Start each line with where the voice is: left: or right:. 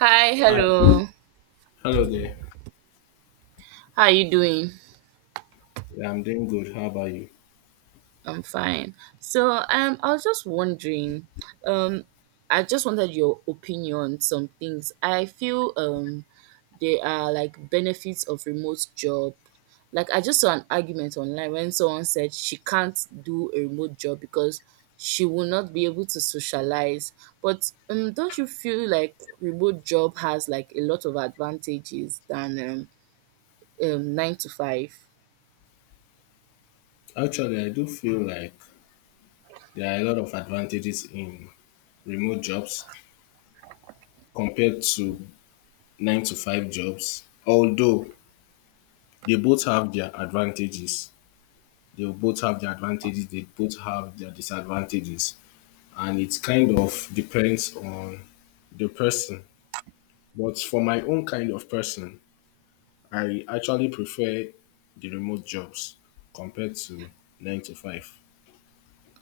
right: Hi,
left: Hi.
right: hello.
left: Hello there.
right: How are you doing?
left: Yeah, I'm doing good. How about you?
right: I'm fine. So, I was just wondering, um, I just wanted your opinion on some things. I feel there are like benefits of remote job. Like I just saw an argument online when someone said she can't do a remote job because she will not be able to socialize. But don't you feel like remote job has like a lot of advantages than nine to five?
left: Actually, I do feel like there are a lot of advantages in remote jobs compared to nine to five jobs. Although they both have their advantages, they both have their advantages, they both have their disadvantages. And it kind of depends on the person. But for my own kind of person, I actually prefer the remote jobs compared to nine to five.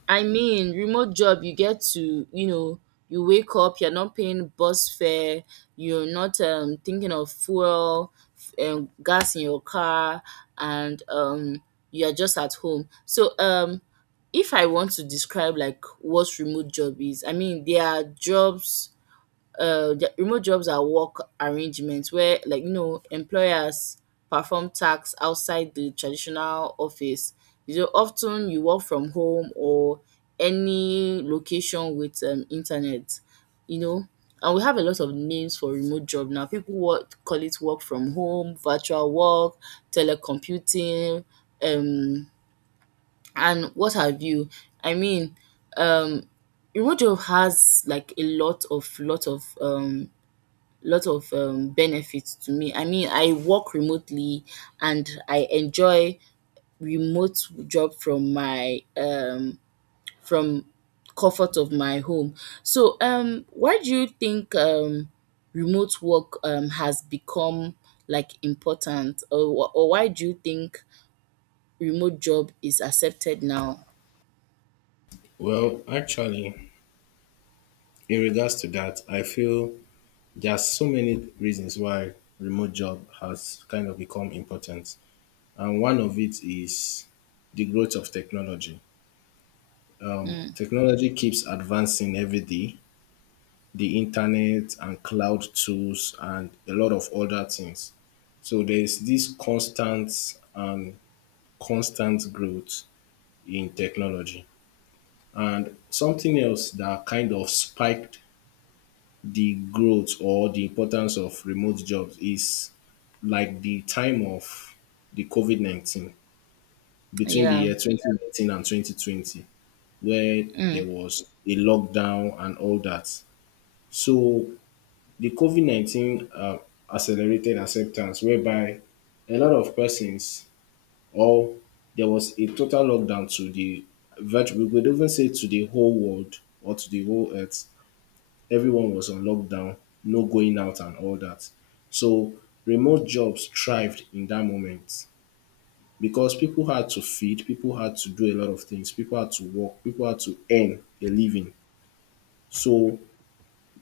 right: I mean, remote job, you get to, you wake up, you're not paying bus fare, you're not thinking of fuel, gas in your car, and you're just at home. So, if I want to describe like what remote job is, I mean, there are jobs the remote jobs are work arrangements where, like, you know, employers perform tasks outside the traditional office. You know, often you work from home or any location with internet, you know. And we have a lot of names for remote job now. People work, call it work from home, virtual work, telecomputing, um and what have you. I mean, um remote job has like a lot of benefits to me. I mean, I work remotely and I enjoy remote job from comfort of my home. So, why do you think remote work has become like important, or why do you think remote job is accepted now?
left: Well, actually, in regards to that, I feel there are so many reasons why remote job has kind of become important. And one of it is the growth of technology.
right: Mm,
left: Technology keeps advancing every day, the internet and cloud tools and a lot of other things. So there's this constant growth in technology. And something else that kind of spiked the growth or the importance of remote jobs is like the time of the COVID 19, between the
right: yeah.
left: year 2019 and 2020, where there
right: Mm.
left: was a lockdown and all that. So the COVID 19 accelerated acceptance, whereby a lot of persons, or there was a total lockdown to the virtual, we could even say to the whole world or to the whole earth, everyone was on lockdown, no going out and all that. So remote jobs thrived in that moment because people had to feed, people had to do a lot of things, people had to work, people had to earn a living. So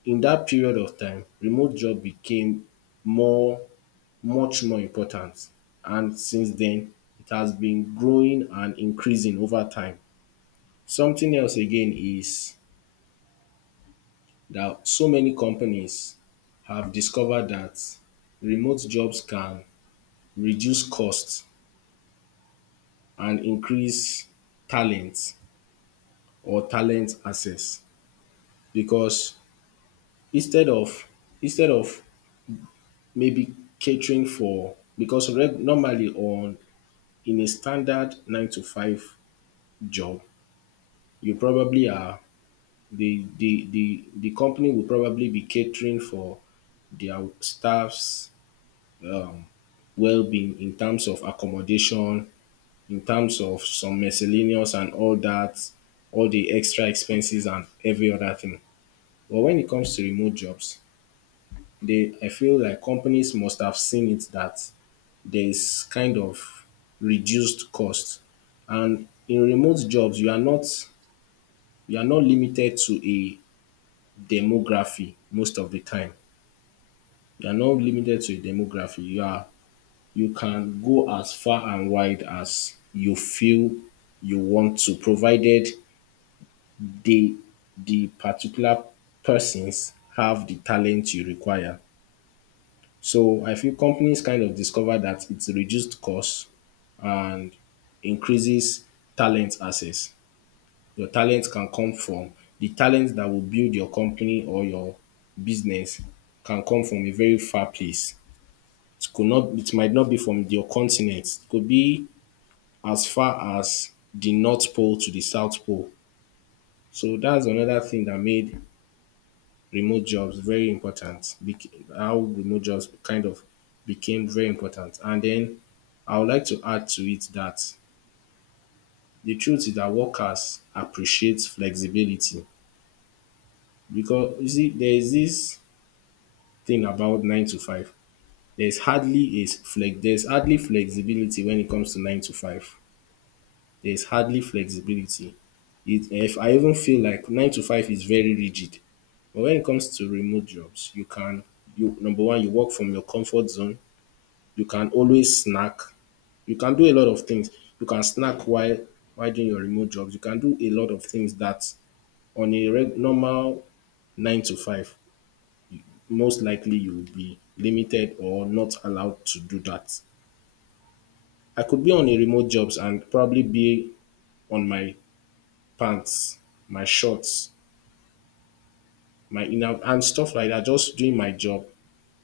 left: in that period of time, remote job became more, much more important. And since then, it has been growing and increasing over time. Something else again is that so many companies have discovered that remote jobs can reduce costs and increase talent, or talent access, because instead of instead of maybe catering for, normally, on in a standard nine to five job, you probably are the company will probably be catering for their staffs, um, well-being in terms of accommodation, in terms of some miscellaneous and all that, all the extra expenses and every other thing. But when it comes to remote jobs, they I feel like companies must have seen it that there is kind of reduced cost. And in remote jobs, you are not limited to a demography most of the time. You are not limited to a demography. You can go as far and wide as you feel you want to, provided they the particular persons have the talent you require. So I feel companies kind of discover that it's reduced cost and increases talent access. Your talent can come from, the talent that will build your company or your business can come from a very far place. It might not be from your continent. It could be as far as the North Pole to the South Pole. So that's another thing that made remote jobs very important. How remote jobs kind of became very important. And then I would like to add to it that the truth is that workers appreciate flexibility because you see there is this thing about nine to five. There's hardly flexibility when it comes to nine to five. There's hardly flexibility. If I even feel like nine to five is very rigid. But when it comes to remote jobs, you, number one, you work from your comfort zone. You can always snack. You can do a lot of things. You can snack while doing your remote jobs. You can do a lot of things that on a normal nine to five, most likely you will be limited or not allowed to do that. I could be on a remote jobs and probably be on my pants, my shorts, my inner and stuff like that, just doing my job.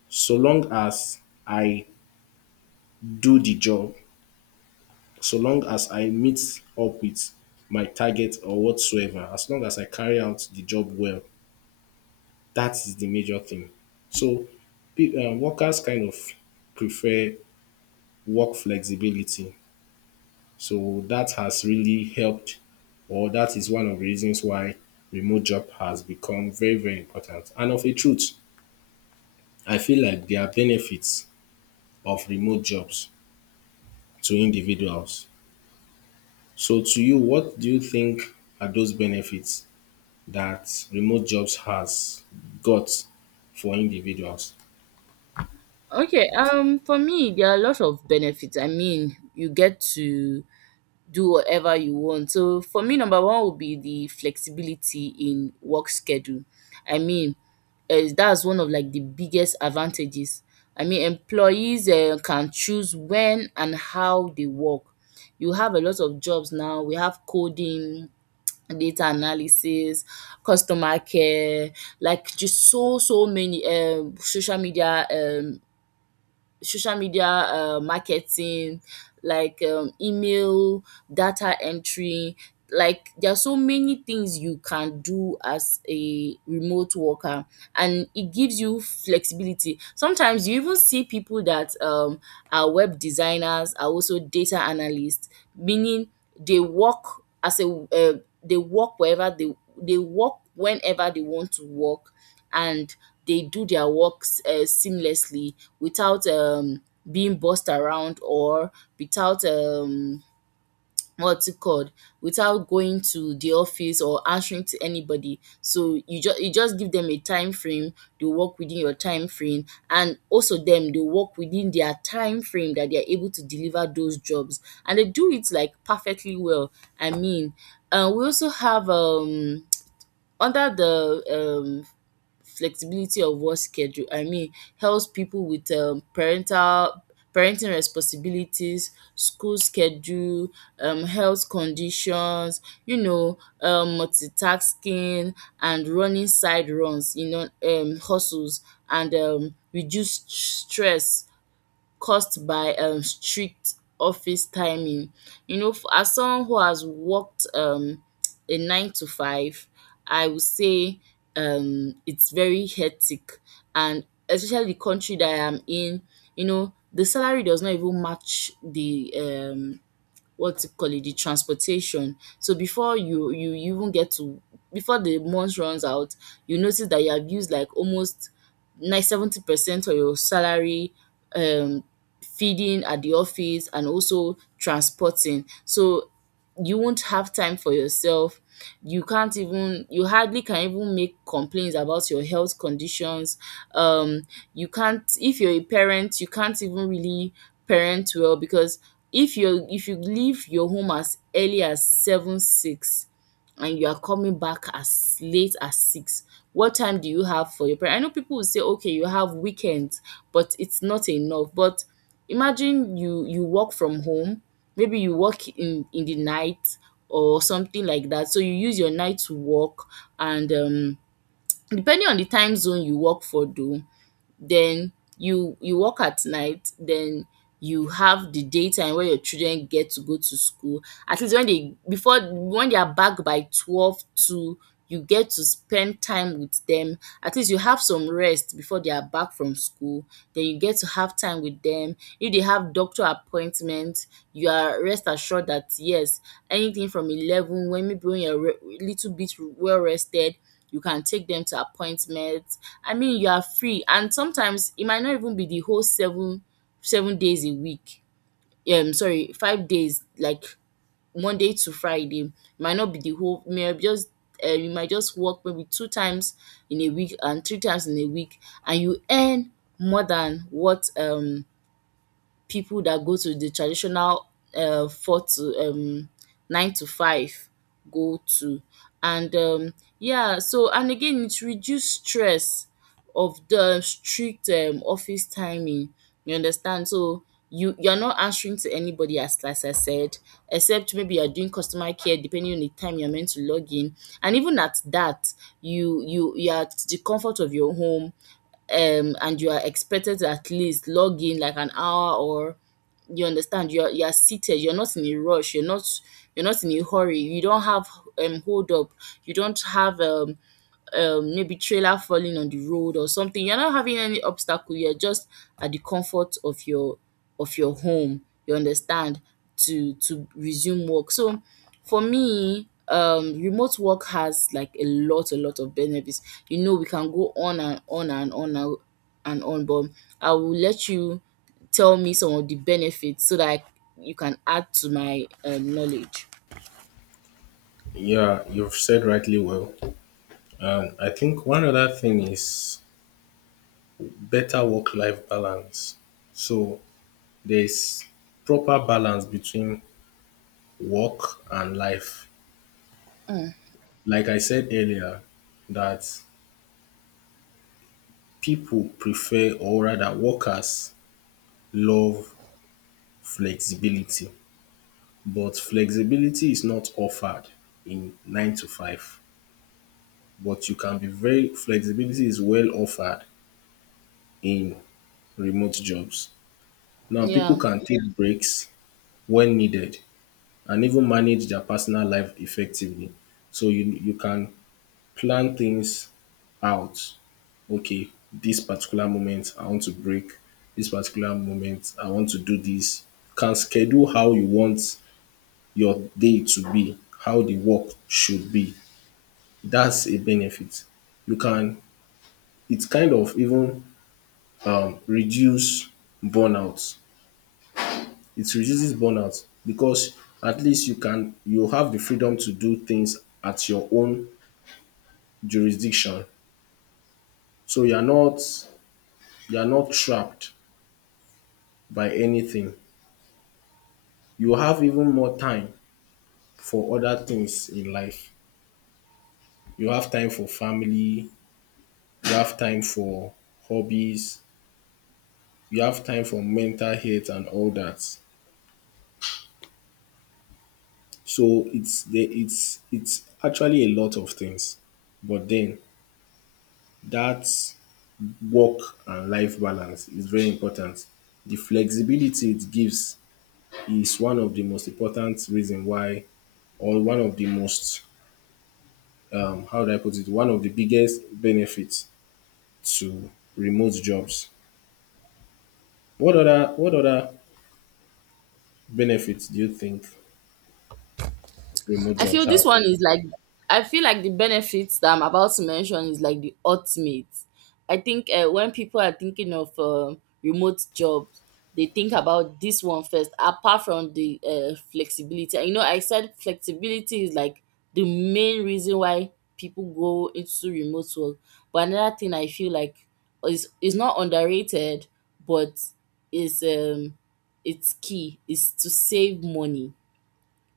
left: So long as I do the job, so long as I meet up with my target or whatsoever, as long as I carry out the job well, that is the major thing. So workers kind of prefer work flexibility. So that has really helped, or that is one of the reasons why remote job has become very, very important. And of a truth, I feel like there are benefits of remote jobs to individuals. So to you, what do you think are those benefits that remote jobs has got for individuals?
right: Okay. For me, there are a lot of benefits. I mean, you get to do whatever you want. So for me, number one would be the flexibility in work schedule. I mean, that's one of like the biggest advantages. I mean, employees can choose when and how they work. You have a lot of jobs now. We have coding, data analysis, customer care, like just so many social media marketing, like email, data entry. Like there are so many things you can do as a remote worker, and it gives you flexibility. Sometimes you even see people that are web designers, are also data analysts, meaning they work as a uh, they work wherever they they work whenever they want to work, and they do their works seamlessly, without being bossed around, or without what's it called without going to the office or answering to anybody. So you just, give them a time frame. They work within your time frame, and also them, they work within their time frame, that they are able to deliver those jobs. And they do it like perfectly well. I mean, we also have under the um flexibility of work schedule. I mean, helps people with parental parenting responsibilities, school schedule, health conditions, you know, multitasking and running side runs, you know, hustles, and reduce stress caused by strict office timing. You know, as someone who has worked a nine to five, I would say it's very hectic. And especially the country that I am in, you know, the salary does not even match the what you call it, the transportation. So before you you even get to before the month runs out, you notice that you have used like almost like 70% of your salary um feeding at the office and also transporting. So you won't have time for yourself. You can't even you hardly can even make complaints about your health conditions. Um you can't, if you're a parent, you can't even really parent well. Because if you leave your home as early as 7, 6, and you are coming back as late as six, what time do you have for your parents? I know people will say, okay, you have weekends, but it's not enough. But imagine, you work from home. Maybe you work in the night, or something like that. So you use your night to work. And depending on the time zone you work for, though. Then you work at night. Then you have the daytime where your children get to go to school. At least when they are back by 12, 2, you get to spend time with them. At least you have some rest before they are back from school. Then you get to have time with them. If they have doctor appointment, you are rest assured that yes, anything from 11, when, maybe when you're little bit well rested, you can take them to appointment. I mean, you are free. And sometimes it might not even be the whole seven seven days a week. Sorry, 5 days, like Monday to Friday. It might not be the whole. May just you might just work maybe 2 times in a week and 3 times in a week, and you earn more than what people that go to the traditional, four to nine to five go to. And yeah. So, and again, it reduce stress of the strict office timing, you understand. So you're not answering to anybody, as I said, except maybe you're doing customer care, depending on the time you're meant to log in. And even at that, you're at the comfort of your home. And you are expected to at least log in like an hour or, you understand, you're seated. You're not in a rush. You're not in a hurry. You don't have, hold up, you don't have, maybe trailer falling on the road or something. You're not having any obstacle. You're just at the comfort of your, home, you understand, to resume work. So for me, remote work has like a lot of benefits. You know, we can go on and on and on and on. But I will let you tell me some of the benefits so that, you can add to my knowledge.
left: Yeah, you've said rightly well. And I think one other thing is better work life balance. So there's proper balance between work and life. Like I said earlier, that people prefer, or rather workers love flexibility. But Flexibility is not offered in nine to five. But you can be very Flexibility is well offered in remote jobs. Now people
right: Yeah.
left: can take, yeah, breaks when needed and even manage their personal life effectively. So you can plan things out. Okay, this particular moment I want to break. This particular moment I want to do this. You can schedule how you want your day to be, how the work should be. That's a benefit. You can, it kind of even reduce burnout. It reduces burnout because at least you have the freedom to do things at your own jurisdiction. So you are not trapped by anything. You have even more time for other things in life. You have time for family, you have time for hobbies, you have time for mental health and all that. So it's the it's actually a lot of things. But then that work and life balance is very important. The flexibility it gives is one of the most important reason why, or one of the most, how do I put it? One of the biggest benefits to remote jobs. What other benefits do you think remote
right: I feel
left: jobs
right: this
left: have?
right: one is like, I feel like the benefits that I'm about to mention is like the ultimate. I think, when people are thinking of remote jobs, they think about this one first. Apart from the flexibility, you know, I said flexibility is like the main reason why people go into remote work. But another thing I feel like is not underrated, but is it's key is to save money,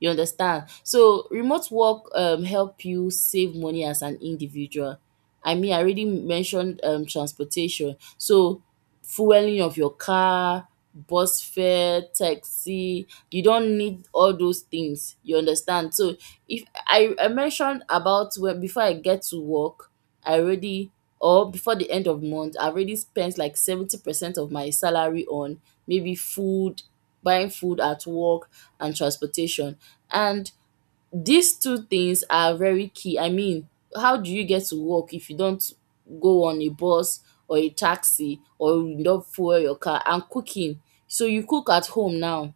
right: you understand? So remote work help you save money as an individual. I mean, I already mentioned transportation. So fueling of your car, bus fare, taxi, you don't need all those things. You understand? So, if I, I mentioned about, when before I get to work, I already or before the end of month, I already spent like 70% of my salary on maybe food, buying food at work and transportation. And these two things are very key. I mean, how do you get to work if you don't go on a bus or a taxi or you don't fuel your car? And cooking. So you cook at home now,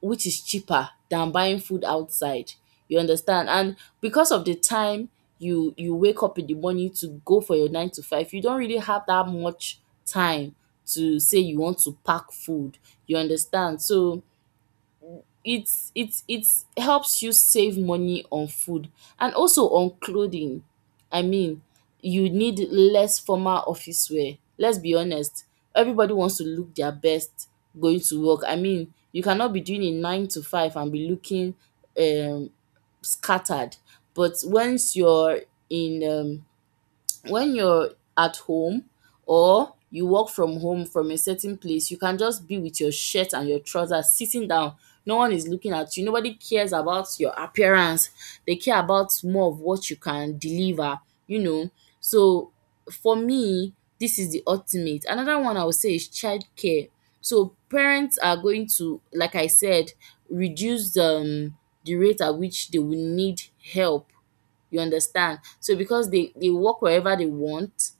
right: which is cheaper than buying food outside. You understand? And because of the time you wake up in the morning to go for your nine to five, you don't really have that much time to say you want to pack food. You understand? So it's helps you save money on food and also on clothing. I mean, you need less formal office wear, let's be honest. Everybody wants to look their best going to work. I mean, you cannot be doing a nine to five and be looking um scattered. But once you're in when you're at home, or you work from home from a certain place, you can just be with your shirt and your trousers sitting down. No one is looking at you, nobody cares about your appearance. They care about more of what you can deliver you know so for me, this is the ultimate. Another one I would say is childcare. So parents are going to, like I said, reduce the rate at which they will need help. You understand? So because they work wherever they want,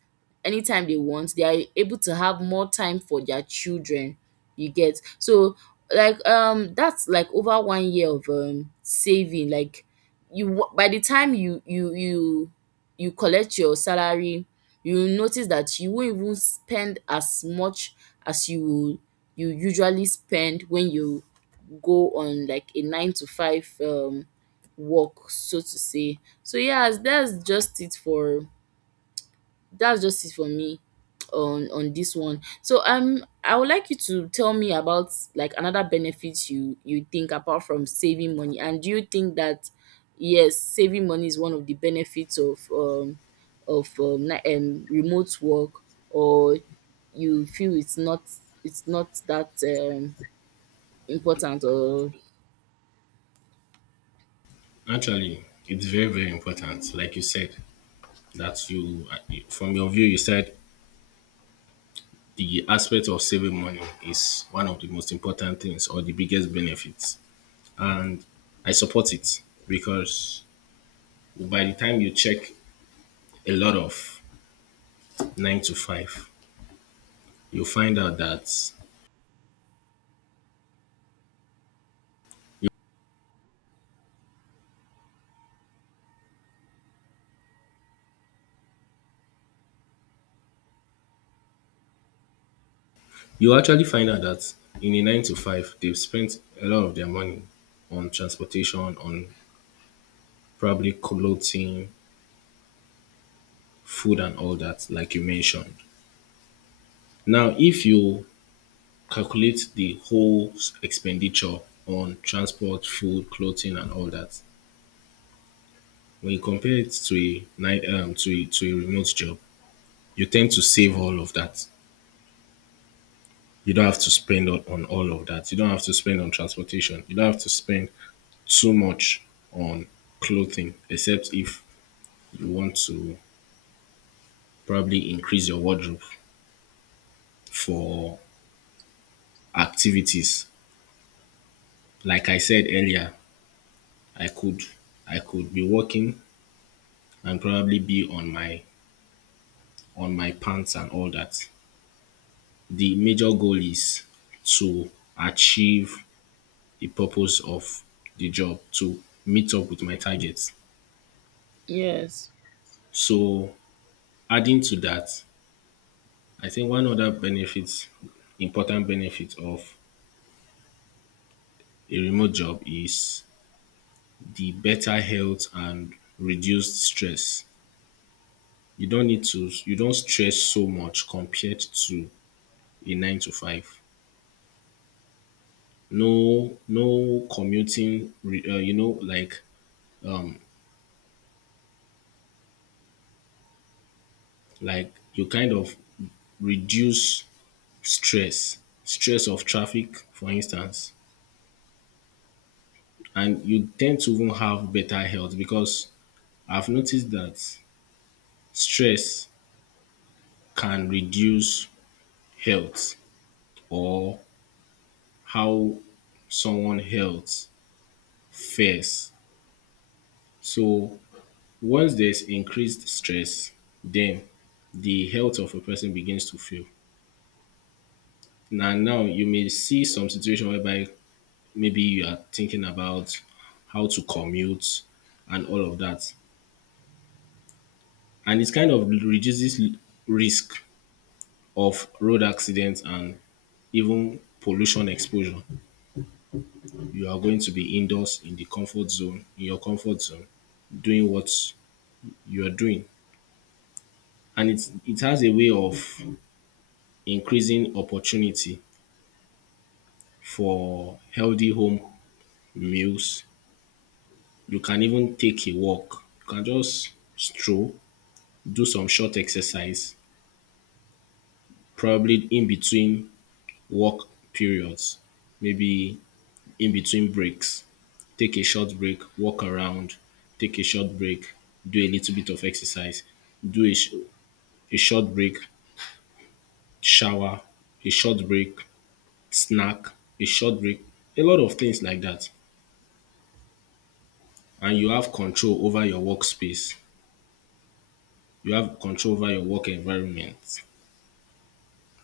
right: anytime they want, they are able to have more time for their children. You get? So like that's like over 1 year of saving. Like, by the time you collect your salary, you will notice that you won't even spend as much as you usually spend when you go on like a nine to five work, so to say. So yes, that's just it for me on this one. So I would like you to tell me about like another benefit you think, apart from saving money. And do you think that, yes, saving money is one of the benefits of remote work, or you feel it's not, it's not that important, or
left: Actually, it's very, very important. Like you said, that you, from your view, you said the aspect of saving money is one of the most important things, or the biggest benefits. And I support it because by the time you check a lot of nine to five, you find out that you, you actually find out that in a nine to five, they've spent a lot of their money on transportation, on probably clothing, food, and all that, like you mentioned. Now, if you calculate the whole expenditure on transport, food, clothing, and all that. When you compare it to a ni- to a remote job, you tend to save all of that. You don't have to spend on all of that. You don't have to spend on transportation. You don't have to spend too much on clothing, except if you want to probably increase your wardrobe for activities. Like I said earlier, I could I could be working and probably be on my pants and all that. The major goal is to achieve the purpose of the job, to meet up with my targets.
right: yes,
left: So adding to that, I think one other benefit, important benefit of a remote job is the better health and reduced stress. You don't stress so much compared to a 9 to 5. No commuting, um like you kind of reduce stress, stress of traffic, for instance, and you tend to even have better health because I've noticed that stress can reduce health, or how someone health fares. So once there's increased stress, then the health of a person begins to fail. Now, you may see some situation whereby maybe you are thinking about how to commute and all of that. And it kind of reduces risk of road accidents and even pollution exposure. You are going to be indoors in the comfort zone, in your comfort zone, doing what you are doing. And it has a way of increasing opportunity for healthy home meals. You can even take a walk. You can just stroll, do some short exercise, probably in between work periods, maybe in between breaks. Take a short break, walk around, take a short break, do a little bit of exercise, do a, sh- a short break, shower, a short break, snack, a short break, a lot of things like that. And you have control over your workspace, you have control over your work environment,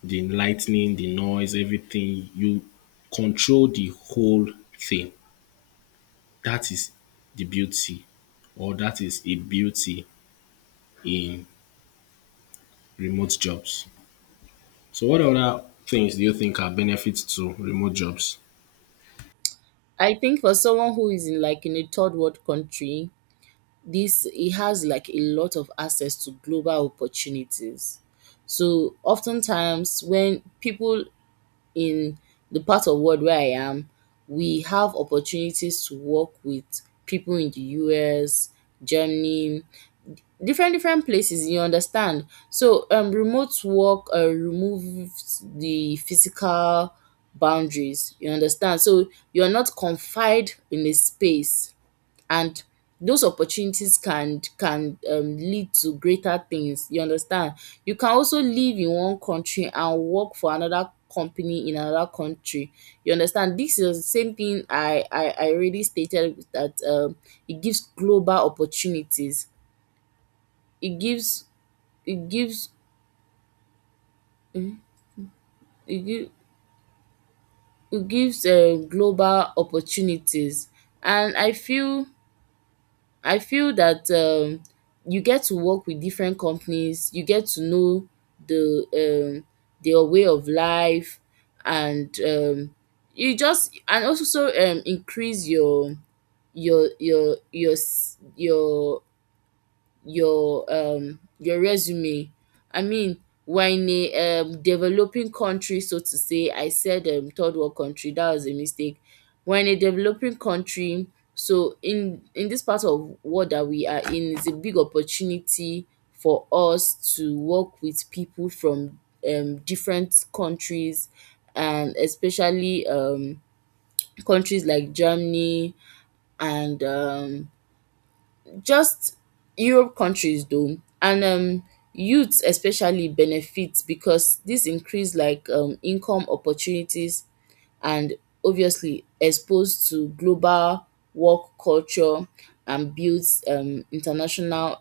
left: the lightning, the noise, everything. You control the whole thing. That is the beauty, or that is a beauty in remote jobs. So what other things do you think are benefits to remote jobs?
right: I think for someone who is in like in a third world country, this he has like a lot of access to global opportunities. So oftentimes when people in the part of world where I am, we have opportunities to work with people in the US, Germany, different places. You understand? So remote work removes the physical boundaries. You understand? So you're not confined in a space, and those opportunities can lead to greater things. You understand? You can also live in one country and work for another company in another country. You understand? This is the same thing I already stated, that it gives global opportunities, it gives, it gives, it give, it gives global opportunities. And I feel, I feel that you get to work with different companies. You get to know the their way of life, and you just and also so increase your your your your s- your your resume. I mean, we're in a developing country, so to say. I said third world country. That was a mistake. We're in a developing country, so in this part of world that we are in is a big opportunity for us to work with people from different countries, and especially countries like Germany and just Europe countries though. And youths especially benefit because this increase like income opportunities, and obviously exposed to global work culture, and builds international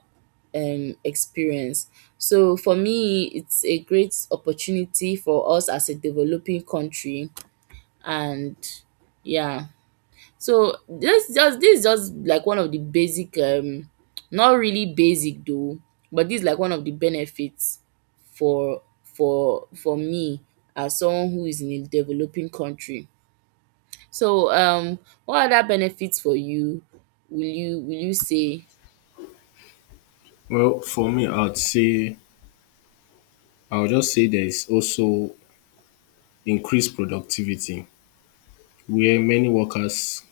right: experience. So for me, it's a great opportunity for us as a developing country. And yeah. So this just, this is just like one of the basic not really basic though, but this is like one of the benefits for me as someone who is in a developing country. So what other benefits for you will you will you say?
left: Well, for me, I would just say there is also increased productivity, where many workers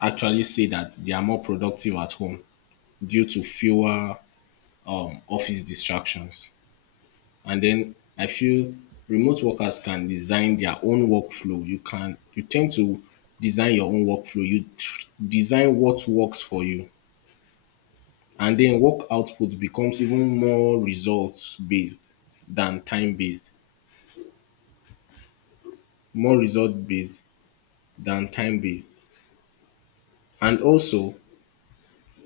left: actually say that they are more productive at home due to fewer office distractions. And then I feel remote workers can design their own workflow. You tend to design your own workflow. Design what works for you, and then work output becomes even more results based than time based, more result based than time based. And also,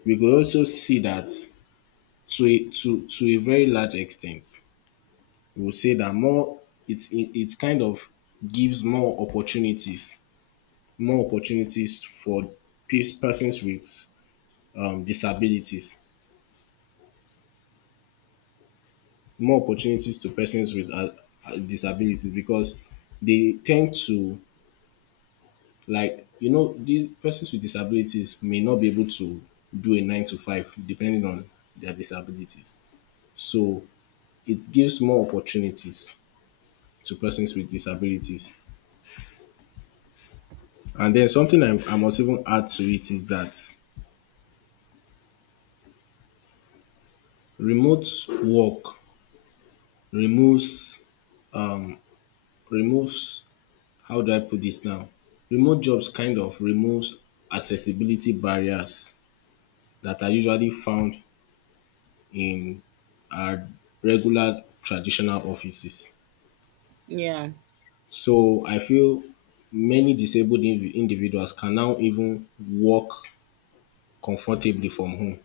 left: we could also see that to a very large extent, we will say that it kind of gives more opportunities for persons with, disabilities, more opportunities to persons with disabilities because they tend to like you know these persons with disabilities may not be able to do a nine to five depending on their disabilities. So it gives more opportunities to persons with disabilities. And then something I must even add to it is that remote work removes, um, removes, how do I put this now? Remote jobs kind of removes accessibility barriers that are usually found in our regular traditional offices.
right: Yeah.
left: So I feel many disabled individuals can now even work comfortably from home.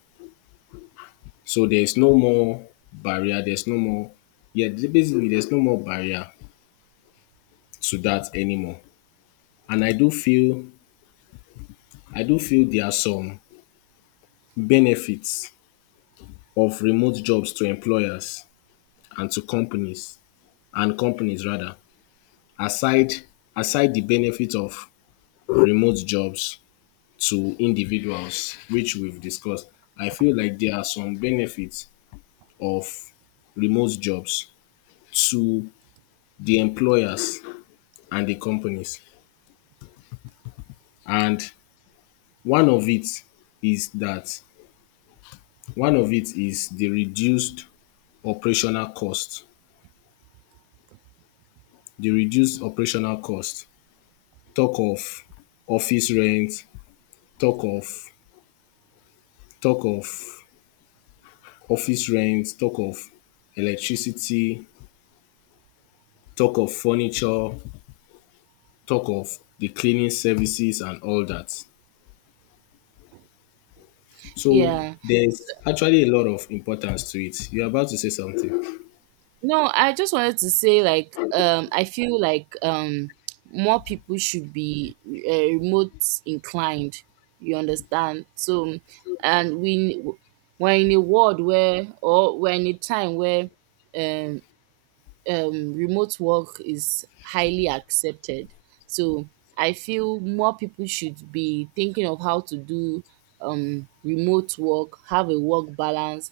left: So there's no more barrier, there's no more, yeah, basically there's no more barrier to that anymore. And I do feel there are some benefits of remote jobs to employers and to companies, and companies rather, aside aside the benefit of remote jobs to individuals, which we've discussed. I feel like there are some benefits of remote jobs to the employers and the companies. And one of it is that one of it is the reduced operational cost. The reduced operational cost. Talk of office rent, talk of talk of office rent, talk of electricity, talk of furniture, talk of the cleaning services and all that. So
right: Yeah.
left: there's actually a lot of importance to it. You're about to say something.
right: No, I just wanted to say like I feel like more people should be remote inclined. You understand? So and we, we're in a world where, or we're in a time where um remote work is highly accepted. So I feel more people should be thinking of how to do remote work, have a work balance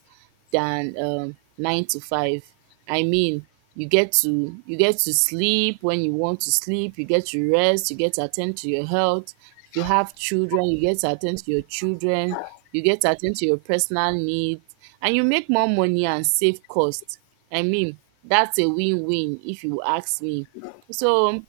right: than nine to five. I mean, you get to, you get to sleep when you want to sleep. You get to rest. You get to attend to your health. If you have children, you get to attend to your children. You get to attend to your personal needs, and you make more money and save costs. I mean, that's a win-win if you ask me. So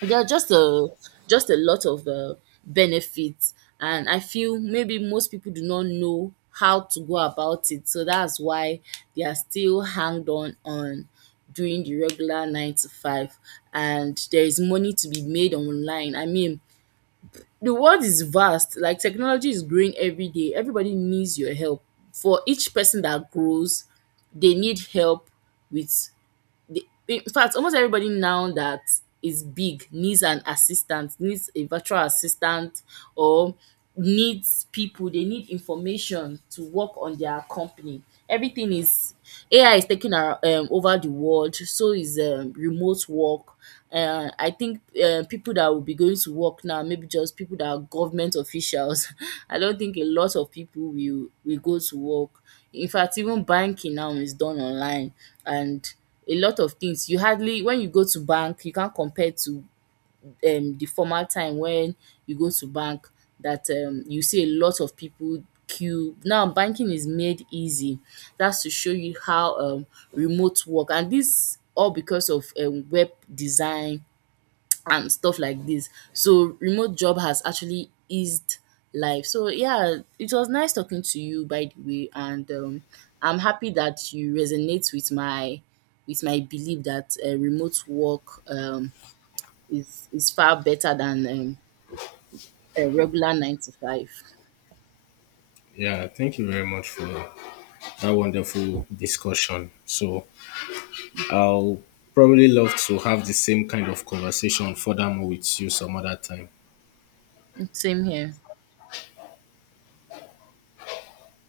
right: there are just a, just a lot of benefits, and I feel maybe most people do not know how to go about it. So that's why they are still hanged on doing the regular nine to five, and there is money to be made online. I mean, the world is vast. Like technology is growing every day. Everybody needs your help. For each person that grows, they need help with the, in fact almost everybody now that is big needs an assistant, needs a virtual assistant, or needs people, they need information to work on their company. Everything is, ai is taking our, over the world, so is remote work. I think people that will be going to work now maybe just people that are government officials. I don't think a lot of people will go to work. In fact, even banking now is done online, and a lot of things, you hardly, when you go to bank, you can't compare to the formal time when you go to bank, that you see a lot of people queue. Now banking is made easy. That's to show you how remote work, and this all because of web design and stuff like this. So remote job has actually eased life. So yeah, it was nice talking to you, by the way. And I'm happy that you resonate with my, with my belief that remote work is far better than a regular nine to five.
left: Yeah, thank you very much for that wonderful discussion. So I'll probably love to have the same kind of conversation furthermore with you some other time.
right: Same here.